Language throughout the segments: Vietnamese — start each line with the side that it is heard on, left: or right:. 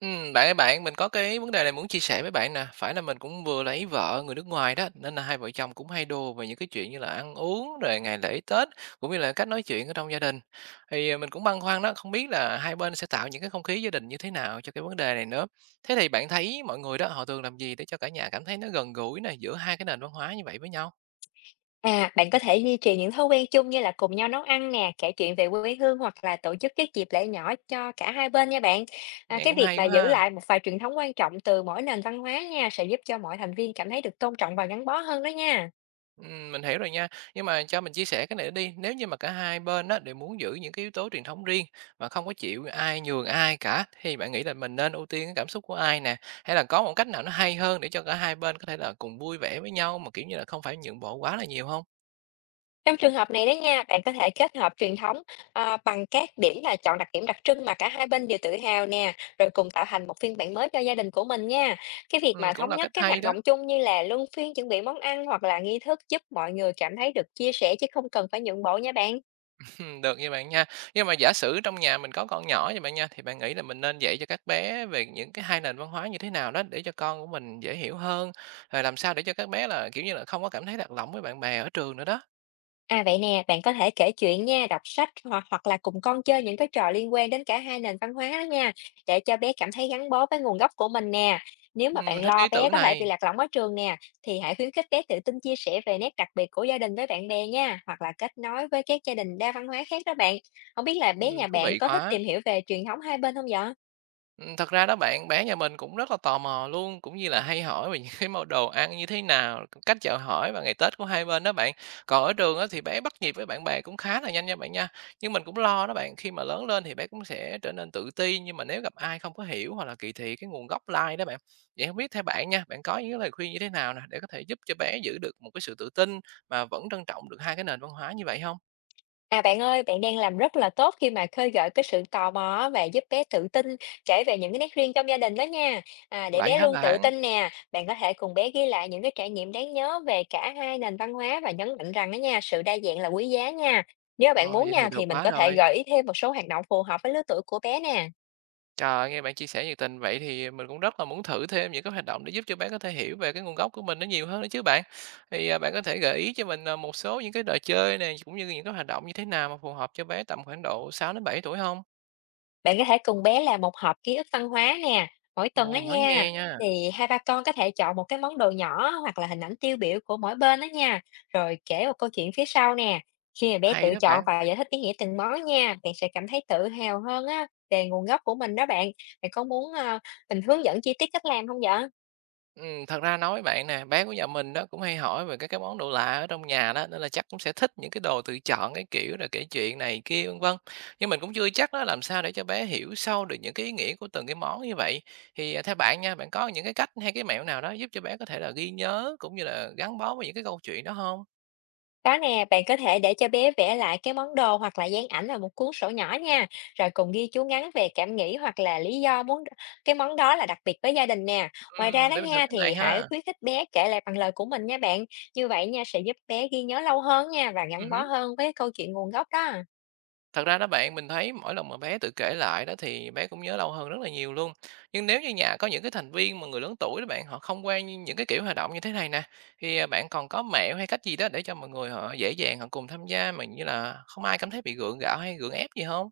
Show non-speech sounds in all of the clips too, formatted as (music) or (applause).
right: Bạn ơi bạn, mình có cái vấn đề này muốn chia sẻ với bạn nè. Phải là mình cũng vừa lấy vợ người nước ngoài đó, nên là hai vợ chồng cũng hay đùa về những cái chuyện như là ăn uống rồi ngày lễ Tết, cũng như là cách nói chuyện ở trong gia đình. Thì, mình cũng băn khoăn đó, không biết là hai bên sẽ tạo những cái không khí gia đình như thế nào cho cái vấn đề này nữa. Thế thì bạn thấy mọi người đó, họ thường làm gì để cho cả nhà cảm thấy nó gần gũi nè, giữa hai cái nền văn hóa như vậy với nhau?
left: À, bạn có thể duy trì những thói quen chung như là cùng nhau nấu ăn nè, kể chuyện về quê hương hoặc là tổ chức các dịp lễ nhỏ cho cả hai bên nha bạn. À,
right: Nghe
left: cái
right: cũng
left: việc
right: hay
left: mà
right: quá
left: giữ
right: ha.
left: lại một vài truyền thống quan trọng từ mỗi nền văn hóa nha sẽ giúp cho mọi thành viên cảm thấy được tôn trọng và gắn bó hơn đó nha.
right: Mình hiểu rồi nha. Nhưng mà cho mình chia sẻ cái này đi, nếu như mà cả hai bên á đều muốn giữ những cái yếu tố truyền thống riêng mà không có chịu ai nhường ai cả thì bạn nghĩ là mình nên ưu tiên cái cảm xúc của ai nè? Hay là có một cách nào nó hay hơn để cho cả hai bên có thể là cùng vui vẻ với nhau mà kiểu như là không phải nhượng bộ quá là nhiều không?
left: Trong trường hợp này đó nha, bạn có thể kết hợp truyền thống bằng các điểm là chọn đặc điểm đặc trưng mà cả hai bên đều tự hào nè, rồi cùng tạo thành một phiên bản mới cho gia đình của mình nha. Cái việc mà
right: Cũng
left: thống
right: là
left: nhất
right: cách
left: các
right: hay
left: hoạt
right: đó.
left: động chung như là luân phiên chuẩn bị món ăn hoặc là nghi thức giúp mọi người cảm thấy được chia sẻ chứ không cần phải nhượng bộ nha bạn.
right: (laughs) Được như bạn nha. Nhưng mà giả sử trong nhà mình có con nhỏ như bạn nha, thì bạn nghĩ là mình nên dạy cho các bé về những cái hai nền văn hóa như thế nào đó để cho con của mình dễ hiểu hơn, rồi làm sao để cho các bé là kiểu như là không có cảm thấy lạc lõng với bạn bè ở trường nữa đó.
left: À, vậy nè, bạn có thể kể chuyện nha, đọc sách hoặc hoặc là cùng con chơi những cái trò liên quan đến cả hai nền văn hóa đó nha, để cho bé cảm thấy gắn bó với nguồn gốc của mình nè. Nếu mà
right: Mình
left: bạn
right: thích cái
left: lo
right: ý
left: bé
right: tưởng
left: có thể bị
right: này.
left: lạc lõng ở trường nè, thì hãy khuyến khích bé tự tin chia sẻ về nét đặc biệt của gia đình với bạn bè nha, hoặc là kết nối với các gia đình đa văn hóa khác đó bạn. Không biết là bé
right: Ừm,
left: nhà
right: thú
left: bạn
right: vị
left: có thích
right: quá.
left: tìm hiểu về truyền thống hai bên không vậy?
right: Thật ra đó bạn, bé nhà mình cũng rất là tò mò luôn, cũng như là hay hỏi về những cái món đồ ăn như thế nào, cách chào hỏi và ngày Tết của hai bên đó bạn. Còn ở trường á thì bé bắt nhịp với bạn bè cũng khá là nhanh nha bạn nha, nhưng mình cũng lo đó bạn, khi mà lớn lên thì bé cũng sẽ trở nên tự ti, nhưng mà nếu gặp ai không có hiểu hoặc là kỳ thị cái nguồn gốc lai đó bạn. Vậy hông biết theo bạn nha, bạn có những cái lời khuyên như thế nào nè, để có thể giúp cho bé giữ được một cái sự tự tin mà vẫn trân trọng được hai cái nền văn hóa như vậy không?
left: À, bạn ơi, bạn đang làm rất là tốt khi mà khơi gợi cái sự tò mò á và giúp bé tự tin kể về những cái nét riêng trong gia đình đó nha. À, để
right: Vậy
left: bé
right: hả
left: luôn tự
right: bạn?
left: tin nè, bạn có thể cùng bé ghi lại những cái trải nghiệm đáng nhớ về cả hai nền văn hóa và nhấn mạnh rằng đó nha, sự đa dạng là quý giá nha. Nếu mà bạn
right: Rồi,
left: muốn
right: vậy
left: nha
right: thì được
left: thì mình
right: quá
left: có thể
right: rồi.
left: gợi ý thêm một số hoạt động phù hợp với lứa tuổi của bé nè.
right: Trời, nghe bạn chia sẻ nhiệt tình vậy thì mình cũng rất là muốn thử thêm những cái hoạt động để giúp cho bạn có thể hiểu về cái nguồn gốc của mình nó nhiều hơn nữa chứ bạn. Thì, bạn có thể gợi ý cho mình, một số những cái trò chơi này cũng như những cái hoạt động như thế nào mà phù hợp cho bé tầm khoảng độ 6 đến 7 tuổi không?
left: Bạn có thể cùng bé làm một hộp ký ức văn hóa nè, mỗi tuần đó
right: Ồ, mới
left: nha.
right: nghe nha,
left: Thì hai ba con có thể chọn một cái món đồ nhỏ hoặc là hình ảnh tiêu biểu của mỗi bên đó nha. Rồi kể một câu chuyện phía sau nè. Khi mà bé
right: hay
left: tự
right: đó
left: chọn
right: bạn.
left: và giải thích ý nghĩa từng món nha, bạn sẽ cảm thấy tự hào hơn á về nguồn gốc của mình đó bạn. Bạn có muốn mình hướng dẫn chi tiết cách làm không vậy?
right: Thật ra nói với bạn nè, bé của nhà mình đó cũng hay hỏi về các cái món đồ lạ ở trong nhà đó, nên là chắc cũng sẽ thích những cái đồ tự chọn cái kiểu rồi kể chuyện này kia vân vân. Nhưng mình cũng chưa chắc đó làm sao để cho bé hiểu sâu được những cái ý nghĩa của từng cái món như vậy. Thì theo bạn nha, bạn có những cái cách hay cái mẹo nào đó giúp cho bé có thể là ghi nhớ cũng như là gắn bó với những cái câu chuyện đó không?
left: Có nè, bạn có thể để cho bé vẽ lại cái món đồ hoặc là dán ảnh vào một cuốn sổ nhỏ nha, rồi cùng ghi chú ngắn về cảm nghĩ hoặc là lý do muốn cái món đó là đặc biệt với gia đình nè. Ngoài ra đó
right: Để mình thử
left: nha
right: cái này
left: thì hãy
right: ha.
left: khuyến khích bé kể lại bằng lời của mình nha bạn. Như vậy nha sẽ giúp bé ghi nhớ lâu hơn nha và gắn bó hơn với câu chuyện nguồn gốc đó.
right: Thật ra đó bạn, mình thấy mỗi lần mà bé tự kể lại đó thì bé cũng nhớ lâu hơn rất là nhiều luôn. Nhưng nếu như nhà có những cái thành viên mà người lớn tuổi đó bạn, họ không quen những cái kiểu hoạt động như thế này nè, thì bạn còn có mẹo hay cách gì đó để cho mọi người họ dễ dàng họ cùng tham gia mà như là không ai cảm thấy bị gượng gạo hay gượng ép gì không?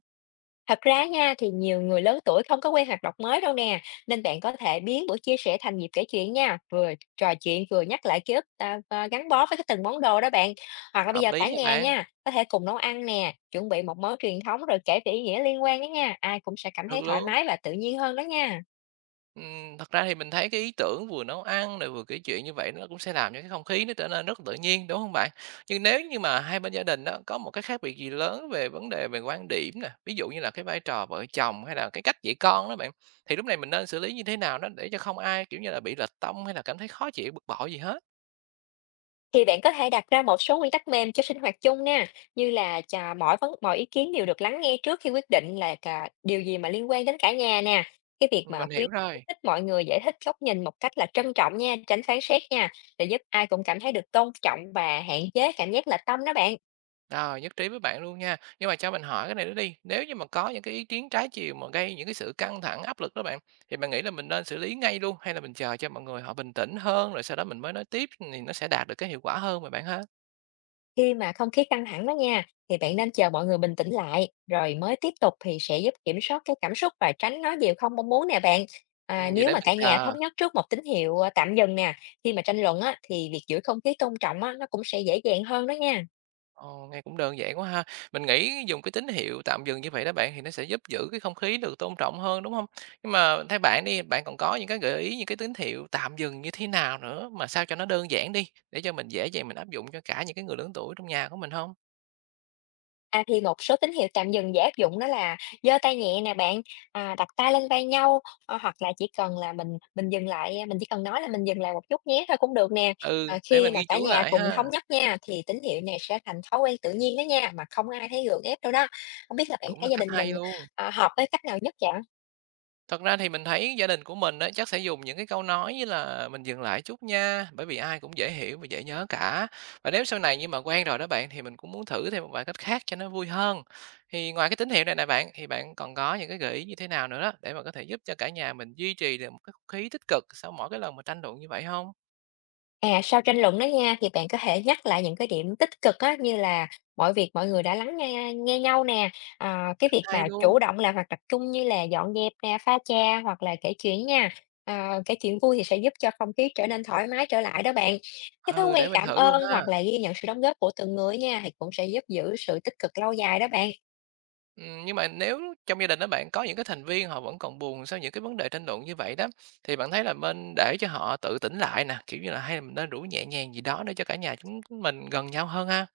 left: Thật ra nha thì nhiều người lớn tuổi không có quen hoạt động mới đâu nè, nên bạn có thể biến buổi chia sẻ thành dịp kể chuyện nha, vừa trò chuyện vừa nhắc lại ký ức và gắn bó với cái từng món đồ đó bạn. Hoặc là bây
right: Hợp
left: giờ
right: lý
left: cả
right: nha
left: nhà
right: bạn,
left: nha, có thể cùng nấu ăn nè, chuẩn bị một món truyền thống rồi kể về ý nghĩa liên quan đó nha, ai cũng sẽ cảm thấy
right: được
left: thoải
right: luôn.
left: mái và tự nhiên hơn đó nha.
right: Thật ra thì mình thấy cái ý tưởng vừa nấu ăn rồi vừa kể chuyện như vậy nó cũng sẽ làm cho cái không khí nó trở nên rất tự nhiên, đúng không bạn? Nhưng nếu như mà hai bên gia đình đó có một cái khác biệt gì lớn về vấn đề về quan điểm nè, ví dụ như là cái vai trò vợ chồng hay là cái cách dạy con đó bạn, thì lúc này mình nên xử lý như thế nào đó để cho không ai, kiểu như là, bị lệch tông hay là cảm thấy khó chịu, bực bội gì hết?
left: Thì bạn có thể đặt ra một số nguyên tắc mềm cho sinh hoạt chung nha, như là chà, mọi ý kiến đều được lắng nghe trước khi quyết định là cả điều gì mà liên quan đến cả nhà nè. Cái việc mà
right: Mình
left: khuyến
right: hiểu rồi.
left: khích mọi người giải thích góc nhìn một cách là trân trọng nha, tránh phán xét nha, để giúp ai cũng cảm thấy được tôn trọng và hạn chế cảm giác lệch tâm đó bạn.
right: Rồi, nhất trí với bạn luôn nha. Nhưng mà cho mình hỏi cái này nữa đi, nếu như mà có những cái ý kiến trái chiều mà gây những cái sự căng thẳng, áp lực đó bạn, thì bạn nghĩ là mình nên xử lý ngay luôn hay là mình chờ cho mọi người họ bình tĩnh hơn rồi sau đó mình mới nói tiếp thì nó sẽ đạt được cái hiệu quả hơn mà bạn ha?
left: Khi mà không khí căng thẳng đó nha, thì bạn nên chờ mọi người bình tĩnh lại, rồi mới tiếp tục thì sẽ giúp kiểm soát cái cảm xúc và tránh nói điều không mong muốn nè bạn. À,
right: Vậy
left: nếu
right: để
left: mà
right: mình
left: cả nhà
right: chờ.
left: thống nhất trước một tín hiệu tạm dừng nè, khi mà tranh luận á, thì việc giữ không khí tôn trọng á, nó cũng sẽ dễ dàng hơn đó nha.
right: Ồ, nghe cũng đơn giản quá ha. Mình nghĩ dùng cái tín hiệu tạm dừng như vậy đó bạn thì nó sẽ giúp giữ cái không khí được tôn trọng hơn đúng không? Nhưng mà theo bạn đi, bạn còn có những cái gợi ý những cái tín hiệu tạm dừng như thế nào nữa mà sao cho nó đơn giản đi để cho mình dễ dàng mình áp dụng cho cả những cái người lớn tuổi trong nhà của mình không?
left: À, thì một số tín hiệu tạm dừng dễ áp dụng đó là giơ tay nhẹ nè bạn, đặt tay lên vai nhau, hoặc là chỉ cần là mình dừng lại, mình chỉ cần nói là "Mình dừng lại một chút nhé" thôi cũng được nè.
right: Ừ,
left: Ờ,
right: để
left: khi
right: mình
left: mà
right: ghi
left: cả
right: chú
left: nhà
right: lại
left: cùng
right: ha,
left: thống nhất nha, thì tín hiệu này sẽ thành thói quen tự nhiên đó nha, mà không ai thấy gượng ép đâu đó. Không biết là bạn
right: cũng
left: thấy
right: là
left: gia
right: cách
left: đình mình,
right: hay luôn.
left: hợp với cách nào nhất vậy?
right: Thật ra thì mình thấy gia đình của mình á, chắc sẽ dùng những cái câu nói như là "Mình dừng lại chút nha", bởi vì ai cũng dễ hiểu và dễ nhớ cả. Và nếu sau này như mà quen rồi đó bạn, thì mình cũng muốn thử thêm một vài cách khác cho nó vui hơn. Thì ngoài cái tín hiệu này nè bạn, thì bạn còn có những cái gợi ý như thế nào nữa đó, để mà có thể giúp cho cả nhà mình duy trì được một cái không khí tích cực sau mỗi cái lần mà tranh luận như vậy không?
left: À, sau tranh luận đó nha, thì bạn có thể nhắc lại những cái điểm tích cực á, như là mọi người đã lắng nghe nghe nhau nè, cái việc mà
right: Hay luôn,
left: chủ động làm hoặc tập trung như là dọn dẹp nè, pha trà hoặc là kể chuyện nha. À, kể chuyện vui thì sẽ giúp cho không khí trở nên thoải mái trở lại đó bạn. Cái thói
right: ừ,
left: quen
right: để mình
left: cảm
right: thử luôn
left: ơn
right: ha.
left: hoặc là ghi nhận sự đóng góp của từng người nha thì cũng sẽ giúp giữ sự tích cực lâu dài đó bạn.
right: Nhưng mà nếu trong gia đình đó bạn có những cái thành viên họ vẫn còn buồn sau những cái vấn đề tranh luận như vậy đó, thì bạn thấy là mình để cho họ tự tỉnh lại nè, kiểu như là, hay là mình nên rủ nhẹ nhàng gì đó để cho cả nhà chúng chúng mình gần nhau hơn ha?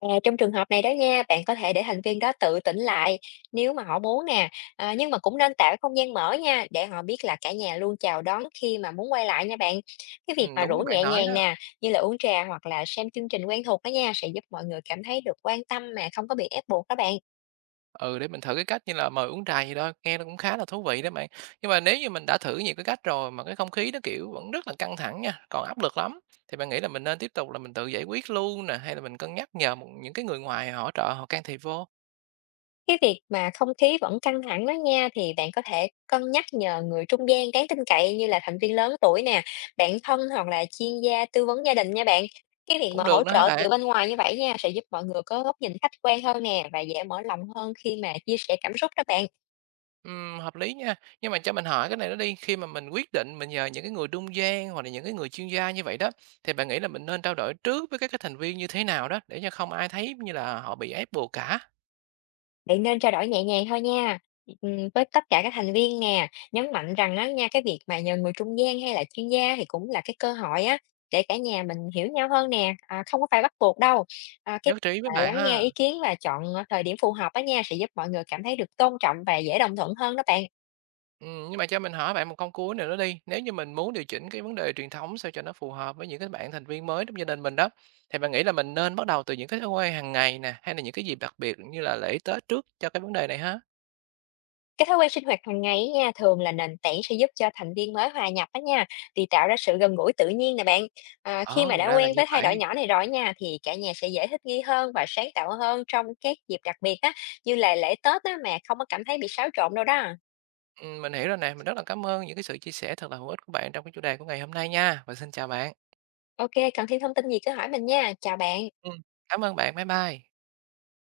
left: À, trong trường hợp này đó nha, bạn có thể để thành viên đó tự tỉnh lại nếu mà họ muốn nè, nhưng mà cũng nên tạo cái không gian mở nha, để họ biết là cả nhà luôn chào đón khi mà muốn quay lại nha bạn. Cái việc mà
right: Đúng
left: rủ
right: như bạn
left: nhẹ
right: nói đó,
left: nhàng nè, như là uống trà hoặc là xem chương trình quen thuộc đó nha, sẽ giúp mọi người cảm thấy được quan tâm mà không có bị ép buộc đó bạn.
right: ừ, để mình thử cái cách như là mời uống trà gì đó, nghe nó cũng khá là thú vị đó bạn. Nhưng mà nếu như mình đã thử nhiều cái cách rồi mà cái không khí nó, kiểu, vẫn rất là căng thẳng nha, còn áp lực lắm, thì bạn nghĩ là mình nên tiếp tục là mình tự giải quyết luôn nè, hay là mình cân nhắc nhờ một những cái người ngoài hỗ trợ, họ can thiệp vô?
left: Cái việc mà không khí vẫn căng thẳng đó nha, thì bạn có thể cân nhắc nhờ người trung gian đáng tin cậy như là thành viên lớn tuổi nè, bạn thân hoặc là chuyên gia tư vấn gia đình nha bạn. Cái việc mà
right: Cũng
left: hỗ
right: được đó hả
left: trợ từ
right: bạn?
left: bên ngoài như vậy nha, sẽ giúp mọi người có góc nhìn khách quan hơn nè và dễ mở lòng hơn khi mà chia sẻ cảm xúc đó bạn.
right: Hợp lý nha. Nhưng mà cho mình hỏi cái này nó đi, khi mà mình quyết định mình nhờ những cái người trung gian hoặc là những cái người chuyên gia như vậy đó, thì bạn nghĩ là mình nên trao đổi trước với các cái thành viên như thế nào đó để cho không ai thấy như là họ bị ép buộc cả?
left: Bạn nên trao đổi nhẹ nhàng thôi nha, với tất cả các thành viên nè, nhấn mạnh rằng á nha, cái việc mà nhờ người trung gian hay là chuyên gia thì cũng là cái cơ hội á, để cả nhà mình hiểu nhau hơn nè, không có phải bắt buộc đâu. À, cái
right: Nhất trí với bạn
left: lắng nghe
right: ha.
left: ý kiến và chọn, thời điểm phù hợp á nha, sẽ giúp mọi người cảm thấy được tôn trọng và dễ đồng thuận hơn đó bạn.
right: Nhưng mà cho mình hỏi bạn một câu cuối nữa đó đi. Nếu như mình muốn điều chỉnh cái vấn đề truyền thống sao cho nó phù hợp với những cái bạn thành viên mới trong gia đình mình đó, thì bạn nghĩ là mình nên bắt đầu từ những cái thói quen hàng ngày nè, hay là những cái dịp đặc biệt như là lễ Tết trước cho cái vấn đề này ha?
left: Cái thói quen sinh hoạt hàng ngày ấy nha, thường là nền tảng sẽ giúp cho thành viên mới hòa nhập á nha, thì tạo ra sự gần gũi tự nhiên nè bạn. À, khi mà
right: Ồ,
left: đã
right: ra là
left: quen
right: như
left: với thay đổi
right: vậy.
left: nhỏ này rồi nha, thì cả nhà sẽ dễ thích nghi hơn và sáng tạo hơn trong các dịp đặc biệt á, như là lễ Tết á, mà không có cảm thấy bị xáo trộn đâu đó.
right: Mình hiểu rồi nè, mình rất là cảm ơn những cái sự chia sẻ thật là hữu ích của bạn trong cái chủ đề của ngày hôm nay nha, và xin chào bạn.
left: OK, cần thêm thông tin gì cứ hỏi mình nha. Chào bạn.
right: Ừm, cảm ơn bạn, bye bye.